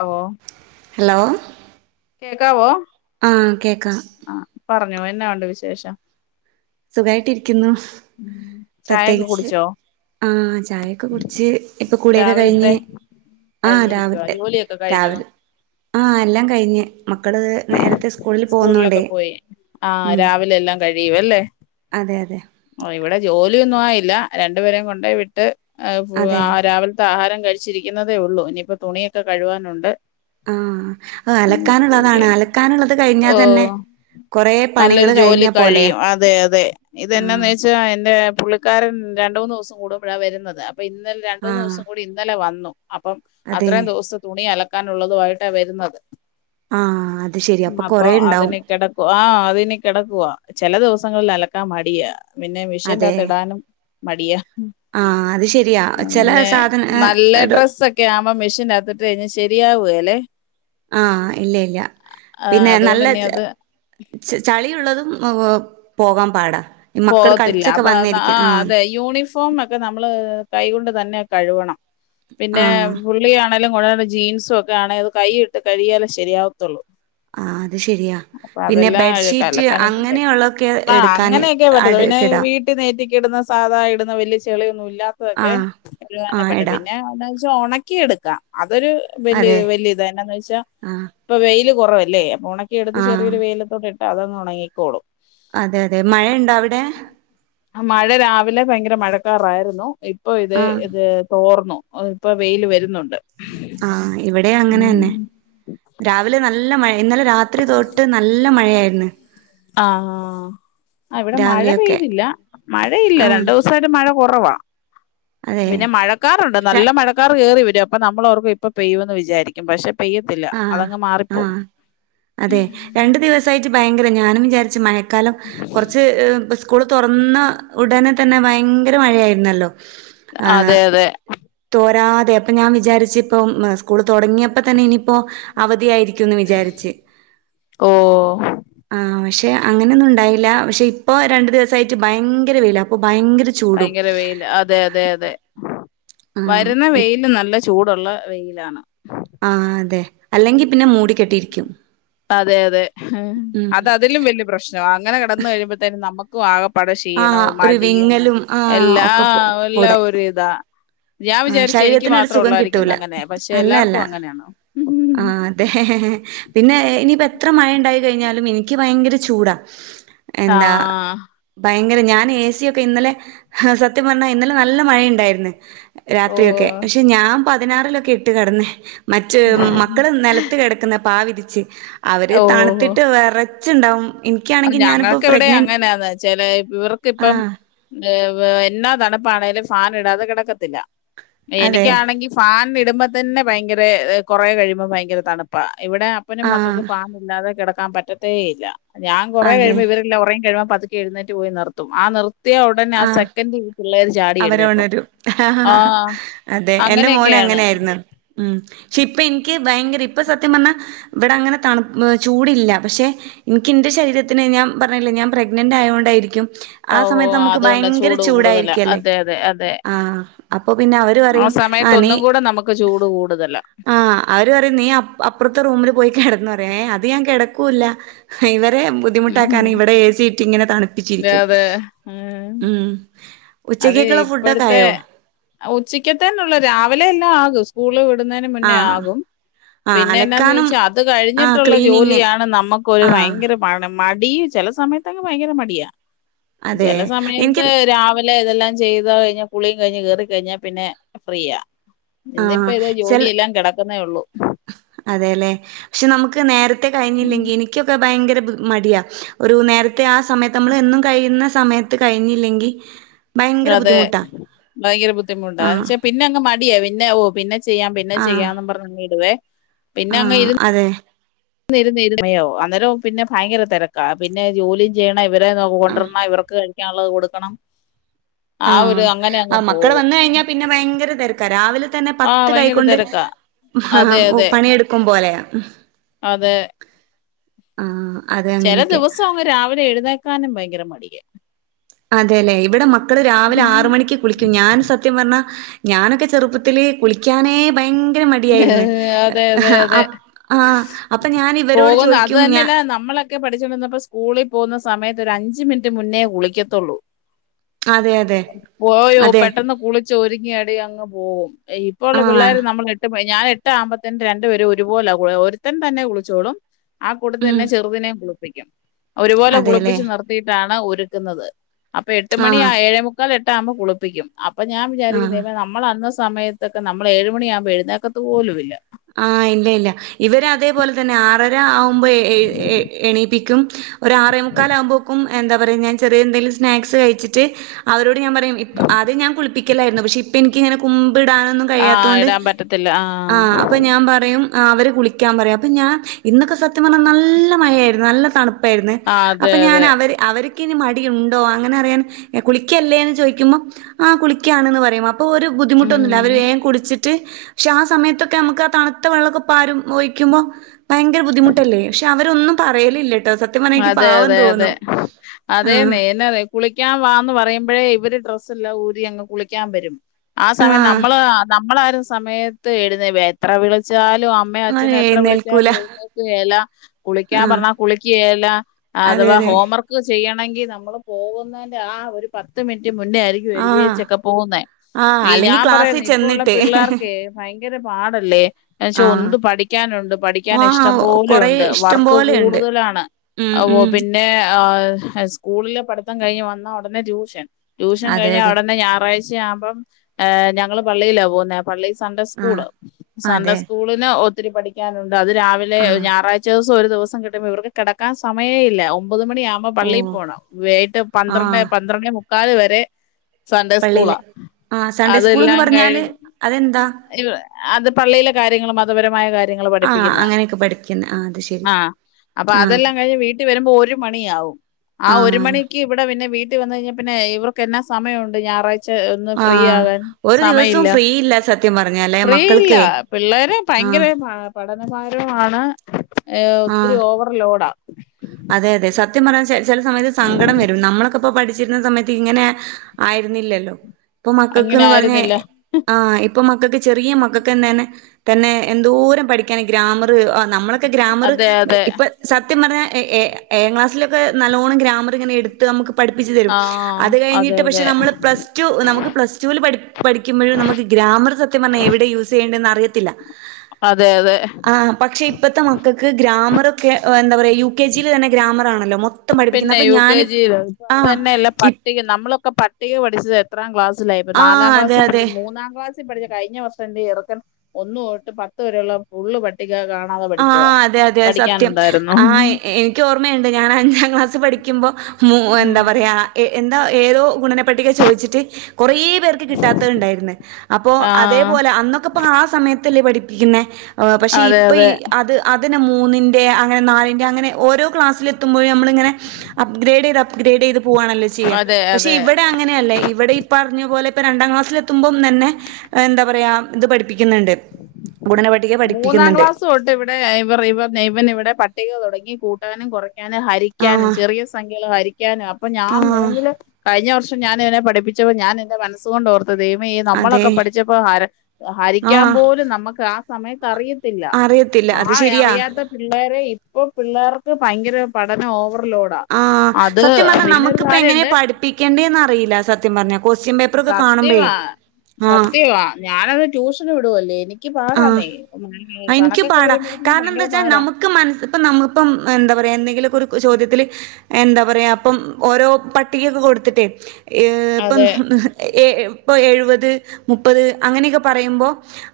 ഓ hello കേക്കാവോ ആ കേക്കാം. ആ പറഞ്ഞോ എന്നാ ഉണ്ട് വിശേഷം സുഖായിട്ട് ഇരിക്കുന്നു. ഉം ചായൊക്കെ പ്രത്യേകിച്ച് കുടിച്ചോ ആ ചായക്ക കുട്ച്ച് ഇപ്പം കുളിയൊക്കെ രാവിലത്തെ കഴിഞ്ഞ് ആ കഴിഞ്ഞിരിക്കുവ രാവിൽത്തെ ജോലിയൊക്കെ കഴിഞ്ഞോ രാവി ആ എല്ലാം കഴിഞ്ഞ്. മക്കള് നേരത്തെ സ്കൂളില് സ്കൂളിലൊക്കെ പോവുന്നോണ്ടേ ഉം. കഴിവല്ലേ അതെ അതെ ഇവടെ ജോലിയൊന്നു ആയില്ല രണ്ടുപേരേം കൊണ്ടയ്‌ വിട്ട് ആ അതെ രാവിൽത്തെ ആഹാരം കഴിച്ചിരിക്കുന്നതേ ഒള്ളൂ. ഇനിയിപ്പോ തുണിയൊക്ക കഴുവാനുണ്ട്. ആഹ് അലക്കാനുള്ളതാണ് ജോലിയുണ്ട് അലക്കാനുള്ളത് കഴിഞ്ഞ തന്നെ ഓ കൊറേ പണികള് നല്ലൊരു ജോലി കഴിഞ്ഞ പോലെയാ. കഴിയും അതെ അതെ ഇത് എന്നാന്ന് ആഹ് വെച്ചാ എന്റെ പുള്ളിക്കാരൻ രണ്ട് മൂന്ന് ദിവസം കൂടുമ്പഴാ വെരുന്നത് അപ്പൊ ഇന്നലെ രണ്ട് മൂന്ന് ആഹ് ദൂസം കൂടി ഇന്നലെ വന്നു അപ്പം അതെ അത്രയും ദുവസ തുണി അലക്കാന് ഉള്ളതു ആയിട്ടാ വര്ന്നത് ആഹ് അത് ശരി അപ്പൊ കൊറേ ഇണ്ടാവും അതിന് കേടക്കുവാ ആ അതിനി കെടക്കുവാ ചെല ദിവസങ്ങൾൽ അലക്കാം മടിയാ പിന്നെ മിഷീന്റകത്ത് ഇടാനും മടിയാ ആ അത് ശെരിയാ ചെല സാധന അ എടു ഒക്കെ ആവുമ്പം മെഷീൻ അകത്ത്ട്ട് കഴിഞ്ഞ ശരിയാവുകേലേ ആ ഇല്ല ഇല്ല ആ, പിന്നെ അതുകൊണ്ട് നല്ല ഇനി അത് ച ചളി ഉള്ളതും പോകാം പാടാ ഈ മക്കള് പോവത്തില്ല കളിച്ചൊക്കെ അപ്പൊ വന്നിരിക്ക ആഹ് അതെ യൂണിഫോം ഒക്കെ നമ്മള് കൈ കൊണ്ട് തന്നെ കഴുകണം പിന്നേ ആഹ് പുള്ളി ആ ണ്ണേലും പുള്ളേരുടെ ജീൻസ് ഒക്കെ ആണേൽ അത് കൈയിട്ട് കഴുകിയാലേ ശരി ആവത്തുള്ളൂ ആഹ് അത് ശരിയാ പിന്നെ ബെഡ് ഷീറ്റ് അങ്ങനെ ഒള്ളത് ഒക്കെ എടുക്കാന് പറ്റത്തുള്ളു പിന്നെ അടുക്കിടാം വീട്ടിൽ നൈറ്റിക്കിടുന്ന സാധാ ഇടുന്ന വലിയ ചെളി ഒന്നും ഇല്ലാ ത്തത് ഒക്കെ ആഹ് ആഹ് [unintelligible] ഇടാം പിന്നെ എന്താ വെച്ചാൽ ഒണക്കി എടുക്കാം അത് ഒരു വലിയ അതെ ഇത് വലിയ ഇത് തന്നെ എന്ന് വെച്ചാ ആഹ് ഇപ്പ വെയില് കൊറവല്ലേ അപ്പൊ ഒണക്കി എടുത്ത് ആഹ് ചെറിയ ഒരു വെയിലത്തോട്ട് എട് അത് അങ്ങ് ഒണങ്ങിക്കോളും അതെ അതെ മഴ ഉണ്ടോ അവിടെ മഴ രാവിലെ ഭയങ്കര മഴക്കാറ് ആയിരുന്നു ഇപ്പൊ ഇതെ ആഹ് ഇതെ തോർന്നു ഓഹ് ഇപ്പൊ വെയില് വരുന്നുണ്ട് ആഹ് ഇവിടെ അങ്ങനെ തന്നെ ഉം രാവിലെ ന നല്ല മഴ ഇന്നലെ രാത്രി തൊട്ട് നല്ല മഴ ആയിരുന്നു ആഹ് ആ ഇവിടെ മഴ രാവിലെയൊക്കെ പെയ്തില്ല മഴയില്ല ആഹ് രണ്ട് ദിവസ ട്ട് മഴ കൊറവാ അതെ പിന്നെ മഴ ക്കാറുണ്ട് നല്ല മഴക്കാർ കേറി വെരും അപ്പൊ നമ്മള് ഓർക്കും ഇപ്പ പെയ്യും എന്ന് വിചാരിക്കും പക്ഷേ പെയ്യ് ത്തില്ല ആഹ് അതങ്ങ് മാറിപ്പോവും രണ്ട് ദിവസായിട്ട് ഭയങ്കര ഞാനും വിചാരിച്ചു മഴക്കാലം കൊറച്ച് സ്കൂള് തൊറന്ന ഉടനെ തന്നെ ഭയങ്കര മഴ ആയിരുന്നല്ലോ അതെ അതെ തോരാതെ അപ്പൊ ഞാൻ വിചാരിച്ചു ഇപ്പം സ്കൂൾ തൊടങ്ങിയപ്പോ തന്നെ ഇനി ഇപ്പോ അവധി ആയിരിക്കും എന്ന് വിചാരിച്ച് ഓ ആഹ് പക്ഷേ അങ്ങനെ ഒന്നും ഉണ്ടായില്ല പക്ഷേ ഇപ്പൊ രണ്ടു ദിവസം ആയിട്ട് ഭയങ്കര വെയിലാ അപ്പൊ ഭയങ്കര ചൂടും ഭയങ്കര വെയില് അതെ അതെ അതെ വരുന്ന ആഹ് വെയില് നല്ല ചൂടുള്ള വെയില് ആണ് ആഹ് അതെ അല്ലെങ്കി പിന്നെ മൂടി കെട്ടി ഇരിക്കും അതെ അതെ അത് അതിലും വലിയ പ്രശ്നവാ അങ്ങനെ കടന്ന് കഴിയുമ്പത്തേക്കും നമ ക്കുവാ ആകപ്പാടെ ക്ഷീണം ആഹ് ഒരു മടിയും വിങ്ങലും ആഹ് എല്ലാ ഒക്കെ എല്ലാ കൂടെ ഒരു ഇതാ ഞാൻ ആഹ് വിചാരിച്ചു എനിക്ക് ശരീരത്തിനൊരു മാത്രം സുഖം ഒള്ളൂ ആയിരിക്കും കിട്ടൂല എന്ന് അങ്ങനെ പക്ഷേ അല്ല അല്ല എല്ലാർക്കും അങ്ങനെ ആണോ ആഹ് അതെ പിന്നെ ഇനി ഇപ്പ എത്ര മഴ ഉണ്ടായി കഴിഞ്ഞാലും എനിക്ക് ഭയങ്കര ചൂടാ എന്താ ആ ഭയങ്കര ഞാൻ എ സി ഒക്കെ ഇന്നലെ സത്യം പറഞ്ഞാ ഇന്നലെ നല്ല മഴ ഉണ്ടായിരുന്ന് ഓ രാത്രി ഒക്കെ പക്ഷെ ഞാൻ പതിനാറില് ഒക്കെ ഇട്ട് കിടന്നേ മ മക്കള് നെലത്ത് കേടക്കുന്നെ പായ വിരിച്ച് അവര് തണുത്തിട്ട് വെറച്ച് ഇണ്ടാവും അത് ഞങ്ങൾക്ക് ഇവിടെ അങ്ങനെ ആണെന്ന് ചെലേ ഇവർക്ക് ഇപ്പം ആഹ് എന്നാ തണുപ്പ് ആണേലും ഫാൻ ഇടാതെ കിടക്കത്തില്ല അതെ എനിക്ക് ആണെങ്കിൽ ഫാൻ ഇടുമ്പോ തന്നെ ഭയങ്കര കൊറേ കഴിയുമ്പോ ഭയങ്കര തണുപ്പാ ഇവിടെ അപ്പനും മക്കക്കും ആഹ് ഫാന് ഇല്ലാതെ കെടക്കാൻ പറ്റത്തേ ഇല്ല ഞാൻ കൊറെ അതെ കഴിയുമ്പോ ഇവര് എല്ലാം ഒറങ്ങി കഴുമ്പ പതു ക്കെ എഴുന്നേറ്റ് പോയി നിർത്തും ആ നിർ ത്തിയ ഉടനെ ആ ആഹ് സെക്കൻഡ് പിള്ളേര് ചാടി എഴുന്നേൽക്കും അവരുണരും ആഹ് അതെ എന്റെ മോന് അങ്ങനെ ആയിരുന്നു ഉം പക്ഷെ ഇപ്പ ഇനിക്ക് ഭയങ്കര ഇപ്പൊ സത്യം പറഞ്ഞാ ഇവിടെ അങ്ങനെ തണു ഏഹ് ചൂടില്ല പക്ഷെ എനിക്ക് എന്റെ ശരീരത്തിന് ഞാൻ പറഞ്ഞില്ലേ ഞാൻ പ്രെഗ്നന്റ് ആയത് കൊണ്ടായിരിക്കും ആയതോൊണ്ടായിരിക്കും [unintelligible] അതോണ്ട ചൂട് കൂടുതല അതെ അതെ അതെ ആഹ് അപ്പൊ പിന്നെ അവര് ആഹ് പറയും ആ നീ സമയത്തൊന്നും കൂട നമുക്ക് ക്ക ചൂട് കൂടുതല ആഹ് അവര് പറയും നീ അപ്പറ്ത്തെ റൂമില് പോയി കെടന്നൊ പറയ് ഏഹ് അത് ഞാൻ കെടക്കൂല്ല ഇവരെ ബുദ്ധിമുട്ടാക്കാന് ഇവിടെ ഏസിയിട്ട് ഇങ്ങനെ തണുപ്പ അതേ ആഹ് ഉം ഉച്ചക്കക്ക്ള്ള ഫുഡൊക്കായൊ ഉച്ചക്കത്തേന് ഉള്ള രാവിലെ എല്ലാം ആകും സ്കൂള് വിട്ന്നേന് മുന്നേ ആഹ് ആകും ആഹ് പിന്നെ എന്താന്ന് അലക്കാനും ചോദിച്ചാ അത് ആഹ് കഴിഞ്ഞിട്ടുള്ള ക്ലീനിങ് ജോലിയാണ് നമ്മക്കൊരു ആഹ് ഭയങ്കര [unintelligible] മടീ ചെല സമയത്തങ്ങ് ഭയങ്കര മടിയാ അതെ ചെല എനിക്ക് സമയത്ത് രാ ഇല്ല ഇതെല്ലാം ചെയ്ത കഴിഞ്ഞ് കുളിയും കഴിഞ്ഞ് കേറിക്കഴിഞ്ഞ പിന്നെ ഫ്രീയ ഇന്നിപ്പ ആഹ് ഇതെ ജോലിയെല്ലാം കെടക്കുന്നെ ഉള്ളു അതേലെ പക്ഷെ നമുക്ക് നേരത്തെ കഴിഞ്ഞില്ലെങ്കി എനിക്കൊക്ക ഭയങ്കര മടിയാ ഒരു നേരത്തെ ആഹ് സമയത്ത് നമ്മള് എന്നും കഴിയ്ന്ന സമയത്ത് കഴിഞ്ഞില്ലെങ്കി ഭയങ്കര അതേ ബുദ്ധിമുട്ടാ ഭയങ്കര ബുദ്ധിമുട്ട ആഹ് വച്ച പിന്നെ അങ്ങ് മടിയ പിന്നെ ഓഹാ പിന്നെ ചെയ്യാം പിന്നെ ആഹ് ചെയ്യാംന്ന് പറഞ്ഞ് ഇടുവേ പിന്നെ അങ്ങ് ഇരു ആഹ് അതേ [unintelligible] അന്നേരം പിന്ന ഭയങ്കര തെരക്ക പിന്നെ ജോലി ചെയ്യണ ഇവരെ നോക്കൊണ്ട്രണം ഇവർക്ക് കഴിക്കാള്ളത് കൊട്ക്കണം ആഹ് ആഹ് മക്കള് വന്നഴിഞ്ഞ പിന്നെ ഭയങ്കര തെരക്ക രാവിലെ തന്നെ ആ പത്ത് ഭയങ്കര കയ്കൊണ്ട് തിരക്കാ അതെ ആഹ് പണിയെട് ക്കും പോലെയാ അതേ ആഹ് അതെ ചെല അങ്ങനെയൊക്കെ ദിവസം അങ്ങ് രാവിലെ എഴുന്നേക്കാനും ഭയങ്കര മടിയ അതെലേ ഇവിടെ മക്കള് രാവിലെ ആറ് മണിക്ക് കുളിക്കും ഞാൻ സത്യം പറ്ഞ്ഞ ഞാനൊക്ക ചെറുപ്പത്തില് കുളിക്കാനേ ഭയങ്ക യങ്കര മടിയായിരുന്നു ഏഹ്, അതെ അതെ അതെ ആഹ് അപ്പൊ ഞാൻ ഇവരോട് ചോയിക്കും ഞാ ക്കെ പഠിച്ചോണ്ടിന്നപ്പൊ സ്കൂളി പോകുന്ന സമയത്ത് ഒരഞ്ച് മിനിറ്റ് മുന്നേ കുളിക്കത്തുള്ളു അതെ അതെ പോയോ അതെ പെട്ടെന്ന് കുളിച്ചൊരുങ്ങി അടി അങ്ങ് പോവും ഇപ്പൊള്ള ആഹ് പിള്ളാര് നമ്മൾ എട്ട് ഞാൻ എട്ടേ അമ്പത്തന് രണ്ട് പേരു ഒരുപോല ഒരുത്തൻ തന്നെ കുളിച്ചോളും ആഹ് കൂട്ടത്തി ഉം തന്നെ ചെറുതിനെം കുളിപ്പിക്കും ഒരുപോലെ അതെല്ലേ കുളിപ്പിച്ച് നിർത്തിയിട്ടാണ് ഒരുക്ക്ന്നത് അപ്പൊ എട്ട് മണി ആഹ് ഏഴേ മുക്കാൽ എട്ടാവുമ്പൊ കുളിപ്പിക്കും അപ്പൊ ഞാൻ വിചാരിക്കും ആഹ് ദൈവമെ നമ്മളന്ന് സമയത്തൊക്കെ നമ്മള് ഏഴു മണിയാവുമ്പൊ എഴുന്നേക്കത്ത് പോലു ഇല്ല ആഹ് ഇല്ല ഇല്ല ഇവര് അതേപോലെ തന്നെ ആറര ആവു മ്പ എ എ എണീപ്പിക്കും ഒര ആറേമുക്കാലാവുമ്പക്കും എന്ത പറയ ഞാൻ ചെറിയ എന്തെങ്കിലും സ്നാക്സ് കഴിച്ചിട്ട് അവരോട് ഞാൻ പറയും ഇപ്പ അദ്യം ഞാൻ കുളിപ്പിക്കലായിരുന്നു പക്ഷെ ഇപ്പ എനിക്കിങ്ങനെ കുമ്പിടാനൊന്നും കഴിയാത്തോണ്ട് ല്ല ആഹ് ആഹ് അപ്പൊ ഞാൻ പറയും അവര് കുളിക്കാം പറയും അപ്പൊ ഞാൻ ഇന്നൊക്കെ സ ത്യം പറ്ഞ്ഞ നല്ല മഴയായിരുന്നു നല്ല തണുപ്പായിരുന്നു ആ അതെ അപ്പൊ ഞാൻ അതെ അവരെ അവർക്കിനി മടിയുണ്ടോ അങ്ങനെ അറിയാൻ കുളിക്കല്ലേന്ന് ചൊയ്ക്കുമ്പൊ ആഹ് കുളിക്കാണ്ന്ന് പറയും അപ്പൊ ഒരു ബുദ്ധിമുട്ടൊന്നുല്ല ഉം അവര് വേം കുളിച്ചിട്ട് പക്ഷെ ആഹ് സമയത്തൊ ക്കെ നമുക്ക് ആഹ് തണുത്ത വെള്ളക്കെ പാരും ഒഴിക്കുമ്പൊ ഭയങ്കര ബുദ്ധിമുട്ടല്ലെ പക്ഷെ അവരൊന്നും പറയലില്ലട്ടൊ സ അതെ അതെ അതെ ആഹ്. അതേന്നേ എന്നാ കുളിക്കാം വാന്ന് പറയുമ്പോഴേ ഇവര് ഡ്രസ്സല്ലാ ഊരി അങ്ങ് കുളിക്കാം വരും. ആഹ് സമയം ന്നമ്മള് ആ ന്നമ്മള ആ ഒര് സമയത്ത് എഴുന്നേ എത്ര വ്ളിച്ചാലും അ അമ്മയും അവര് അച്ഛനും എത്ര എഴുന്നേൽക്കൂല. വ്ള്ച്ചാലും എഴുന്നേക്കുകേലാ കുളിക്കാം ആഹ്. പർഞാ കുളി ക്കേലാ അതെ അഥവാ അതെ. ഹോംവർ ക്ക് ചെയ്യണെങ്കി ന്നമ്മള് പോവുന്നേന്റെ ആ ഒരു പത്ത് മിൻറ്റ് മുന്നേ ആയിരി ആഹ്. എഴുതിയേച്ചക്ക പോവുന്നേ ആഹ് ഈ അല്ലെങ്കി ഞാം പറയാ ക്ലാസ്സിൽ ഇപ്പ ഉള്ള ചെന്നിട്ട് പിള്ളേർക്കെയ് ഭയങ്കര പാടല്ലേ? ഏച്ച ആഹ് ഉണ്ട് പഠിക്കാനുണ്ട് പഠിക്കാന് ഇഷ്ടം ആഹ് കൊറേ പോലെയുണ്ട് ഇഷ്ടം വർക്ക് പോലെയുണ്ട് കൂടുതലാണ്. ഉം ഒവോ ഉം പിന്നെ ആ സ്കൂൾലേ പഠിത്തം കയ്ഞ്ഞ് വന്നാ ഉടനെ ട്യൂഷൻ. ട്യൂഷൻ അതെ കയ്ഞ്ഞാ അതെ അവടന്ന് ഞാറാഴ്ച ആവുമ്പം ആ ഞങ്ങള് പള്ളിയിലാ പോവുന്നേ പള്ളി സൺഡേ ആഹ് സ്കൂള് സൺഡേ അതെ സ്കൂളിന് ഒത്തിരി പഠിക്കാനുണ്ട് അത് രാവിലെ ആഹ് ഞാറാഴ് ചോസം ഒരു ദിവസം കിട്ട്മ്പോ ഇവർക്ക് കേടക്കാൻ സമയയില്ല ഒമ്പത് മണി ആവും ഓ പള്ളീ പോണം വെയീട്ട് പന്ത്രണ്ടേ ആഹ് പന്ത്രണ്ടിന് മുക്കാല് വരെ സൺഡേ സ്കൂളാ പള്ളിയില് ആഹ് സൺഡേ സ്കൂള്ന്ന് അതെല്ലാം പറഞ്ഞാല് കഴിഞ്ഞ് അതെന്താ? അത് പള്ളിയിലെ കാര്യങ്ങള് മതപരമായ കാര്യങ്ങള് ആഹ് പഠിപ്പിക്കുന്ന അങ്ങനെയൊക്കെ പഠിക്കുന്നെ ആഹ് അത് ശരി ആഹ്. അപ്പൊ ആഹ് അതെല്ലാം കഴിഞ്ഞ് വീട്ടി വരുമ്പോ ഒരു മണിയാവും ആ ഒരു ആഹ് മണി ഇവടെ പിന്നെ വീട്ടി വന്ന് കയ്ഞ്ഞാ പിന്നെ ഇവർക്ക് എന്നാ സമയൊണ്ട് ഞാറാഴ് ച് ഒന്ന് ഫ്രീ ആഹ് ആവാൻ ഒരു ദിവസവും സമയില്ല ഫ്രീ ഇല്ല സത്യം പറഞ്ഞാലേ ഫ്രീയില്ല മക്കൾക്കേ പിള്ളേര് ഭയങ്കര ആഹ് പാ പഠനഭാരവാണ് ഒത്തിരി ആഹ് ഓവർ ലോഡാ. അതെ അതെ സത്യം പർഞാ ചെ ചെല സമയത്ത് സങ്കടം വരും ന്നമ്മളൊക്കപ്പൊ പഠിച്ചിര്ന്ന സമയത്ത് ഇങ്ങനെ ആയിരുന്നില്ലല്ലോ പ്പൊ അങ്ങനെ മക്കൾക്ക്ന്ന് പർഞേ ആയിരുന്നില്ല ആഹ് ഇപ്പൊ മക്കക്ക് ചെറിയേ മക്കക്കന്നേനേ തന്നെ എന്തൊരം പഠിക്കാന് ഗ്രാമറ് ആ ന്നമ്മള ക്ക ഗ്രാമറ് അതെ അതെ ഇപ്പ സത്യം പർഞാ എ ഏ ഏഴാം ക്ലാസ്സിലൊക്കെ നല്ലോണം ഗ്രാമറ് ങ്ങനെ എട് നമ്മുക്ക് പഠിപ്പിച്ചു തരും ആഹ് അത് അതെ കഴിഞ്ഞിട്ട് പക്ഷെ അതെ നമ്മള് പ്ലസ്ടു നമുക്ക് പ്ലസ്റ്റുവിൽ പഠി പഠിക്കുമ്പഴും ന്നമുക്ക് ഗ്രാമറ് സത്യം പർഞ്ഞാ എവടെ യൂസയ്യേണ്ടന്ന് അറിയത്തില്ല. അതെ അതെ. ആഹ് പക്ഷെ ഇപ്പത്തെ മക്കക്ക് ഗ്രാമറൊക്കെ എന്താ പറയാ യു കെ ജീല് തന്നെ ഗ്രാമറാണല്ലോ മൊ പിന്നെ യു കെ ജി തന്നെയല്ല പ ഇപ് ന്നമ്മളൊക്ക പട്ടിക പഠിച്ചത് എത്രാം ക്ലാസ്സിലായിപ്പ ന്നാലാം ആഹ് അതെ ക്ലാസി പഠിച്ച അതെ മൂന്നാം ക്ലാസ് പഠിച്ച കഴിഞ്ഞ വർഷം ന്റെ ചെറുക്കൻ ഒന്ന് തൊട്ട് പത്ത് വരെയുള്ള ഫുള്ള് പട്ടിക കാണാത പഠിച്ചതാ ആഹ് അതെ പഠിക്കാനുണ്ടായിരുന്നു. ക്ക്‌ ഓർമ്മയണ്ട് ഞാൻ അഞ്ചാം ക്ലാസ്സ് പഠിക്കുമ്പോ മൂ എന്താ പറയാ എ എന്താ ഏതോ ഗുണന പട്ടിക ചോയ്ച്ച്ട്ട് കൊറെ പേർ ക്ക്‌ കിട്ടാത്തത്ണ്ടായിരുന്നു അപ്പൊ ആഹ് അതേപോലെ അന്നക്കപ്പൊ ആ സമയത്തല്ലേ പഠിപ്പിക്കുന്നേ പക്ഷെ അതെ ഇപ്പ ഈ അതെ അത് അതിനെ മൂന്നിന്റെ അങ്ങനെ ന്നാലിന്റെ അങ്ങനെ ഓരോ ക്ലാസില് തുംമ്പഴ് ഞമ്മള്ങ്ങനെ അപ്‌ഗ്രേഡീത് അപ്ഗ്രേഡീത് പുവാണല്ലോ ചിയ്യാ അതെ അതെ പക്ഷെ ഇവടെ അ അങ്ങനെയല്ലേ ഇവടെ ഈ പർഞ്ഞ പോലെ ഇപ്പ രണ്ടാം ക്ലാസ്സിലത്തുമ്പം തന്നെ എന്താ പറയാ ഇത് പഠിപ്പിക്കുന്ന്ണ്ട് ഗുണന പട്ടിക മൂന്നാം പഠിപ്പിക്കുന്ന്ണ്ട്. ക്ലാസ് തൊട്ട് ഇവടെ ഇവർ ഇവ ഇവൻ ഇവിടെ പട്ടിക തൊടങ്ങി കൂട്ടാനും കൊറ ഞാന് ഹരിക്കാനും ആഹ് ചെറിയ സംഖ്യാള് ഹരിക്കാനും അപ്പൊ ഞാം ആഹ് മൂന്നില് കഴിഞ്ഞ വർഷം ഞാനിവനേ പഠിപ്പിച്ചു ഞാനന്റെ മനസ്സ് കൊണ്ട് ഓർ ദൈവമേ അതെ ന്നമ്മളൊക്ക പഠിച്ചപ്പോ ഹര ഹരിക്കാം ആഹ് പോലും ന്നമ്മക്ക് ആ സമയത്ത് അറിയ ത്തില്ല അറിയത്തില്ല അത് ആ ശെരിയാ അറിയാത്ത പിള്ളേരേ ഇപ്പൊ പിള്ളേർക്ക് ഭയങ്കര പഠനം ഓവർലോഡാ. ആഹ് അത് സത്യം പറഞ്ഞാൽ പിന്നെ ഒരു നമുക്കിപ്പോ എങ്ങനാ കാര്യമുണ്ട് പഠപ്പിക്കണ്ടന്ന് അറിയില്ല സത് സത്യം പറഞ്ഞ കൊസ്റ്റ്യൻ പേപ്പറൊക്കെ കാണുമ്പേ സത്യമാ ആഹ് സത്യമാ ഞാനത് ട്യൂഷന് വിടു അല്ലേ എനി ക്ക് ആഹ് പാടാന്നേ [unintelligible] കണക്കൊക്കെ വരുമ്പഴും ഭയങ്കര പാടാ ക്ക് മനസിപ്പ നമ്മൾ ഇപ്പം എന്താ പറയാ എന്തെങ്കിലൊക്ക ഒരു ചോദ്യത്തില് എന്താ പറയാ അപ്പം ഓരോ പട്ടികെക്കൊ കൊടുത്തിട്ടേ ഏഹ് അതെ ഇപ്പം എ ഇപ്പോ എഴുപത്, മുപ്പത് അങ്ങനെഒക്കെ പറയുമ്പോ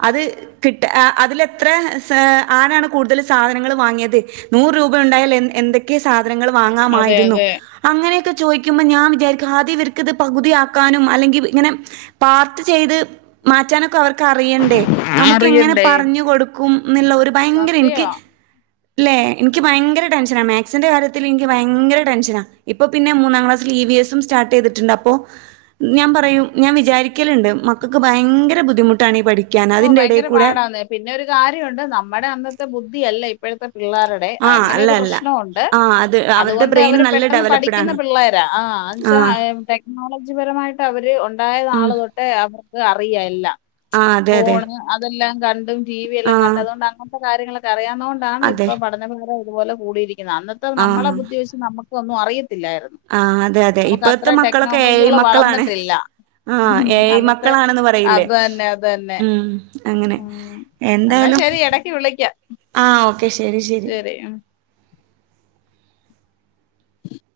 അത്. കിട്ട ആ അതിലെത്ര സാ ആരാണ് കൂടുതൽ സാധനങ്ങൾ വാങ്ങിയത്. നൂറ് രൂപ ഉണ്ടായാൽ എ എന്തൊക്കെ സാധനങ്ങൾ അതെ വാങ്ങാമായിരുന്നു. അതെ അങ്ങനെ ഒക്കെ ചോദിക്കുമ്പ ഞാൻ വിചാരിക്കും ആദ്യം ഇവര്ക്ക് ഇത് പകുതിയാക്കാനും അല്ലെങ്കി ഇങ്ങനെ. പാർട്ട് ചെയ്ത് മാറ്റാനൊക്കെ അവർക്ക് അറി യെണ്ടേ നമുക്ക് എങ്ങനെ അറിയണ്ടേ പറഞ്ഞു കൊടുക്കും എന്നുള്ള ഒരു ഭയങ്കര എനിക്ക്. സത്യവാ അല്ലേ എനിക്ക് ഭയങ്കര ടെൻഷനാ മാക്സിന്റെ മകാര്യത്തിൽ എനിക്ക് ഭയങ്കര ടെൻഷനാ. ഇപ്പൊ പിന്നെ മൂന്നാം ക്ലാസിൽ ഇ വി എസ്സും സ്ർട്ട് ചെയ്തിടുണ്ട് അപ്പോ. ഞാൻ പറയും ഞാൻ വിചാരിക്കലുണ്ട് മക്കക്ക് ഭയങ്കര ബുദ്ധിമുട്ടാണ് ഈ പഠി ഓഹ് ഭയങ്കര പാടാന്നെ പിന്നെ ഒരു കാര്യഒണ്ട് നമ്മടെ അന്നത്തെ ബുദ്ധി അല്ല ഇപ്പഴത്തെ പിള്ളെരുടെ ടെ ആഹ് അങ്ങനെ അല്ല ഒരു അല്ല പ്രശ്ന ഒണ്ട് ആഹ് അത് അവരുടെ അതുകൊണ്ട് ബ്രെയിൻ അവര് നല്ല പെട്ടെന്ന് ഡെവലപ്ഡ് പഠിക്കുന്ന ആണ് പിള്ളേരാ ആഹ് അന്ച്ച ആഹ് ഏഹ്മ് ടെക്നോളജിപരമായിട്ട് അവര് ഉണ്ടായ ഉം നാള് തൊട്ടേ അവർക്ക് അറിയ എല്ലാ ആഹ് അതെ അതെ ഫോണ് അതെല്ലാം കണ്ടും ടി വി എല്ലാം കണ്ട് ആഹ് അതുകൊണ്ട് അങ്ങനത്തെ കാര്യങ്ങളൊക്കെ അറിയാന്നോ ണ്ടാണ് അതെ ഇപ്പൊ പഠനഭാരം ഇതുപോലെ കൂടിയിരിക്കുന്ന അന്നത്തെ നമ്മളെ ബുദ്ധി വെച്ച് നമ്മക്കൊന്നും അറിയത്തില്ലാരുന്നു. ആ അതെ അതെ ഇപ്പഴത്തെ മക്കളൊക്കെ ഏ ഐ മക്കളാണ്. വളർന്നിട്ടില്ല ആഹ് ഉം ഏ ഐ അന്നത്തെ മക്കളാണെന്ന് പറയില്ലേ അത് തന്നെ അത് തന്നെ ഉം. അങ്ങനെ എന്നാ എന്താലും ശരി എടക്ക് വിളിക്കാം ആഹ് ഓക്കെ ശരി ശരി.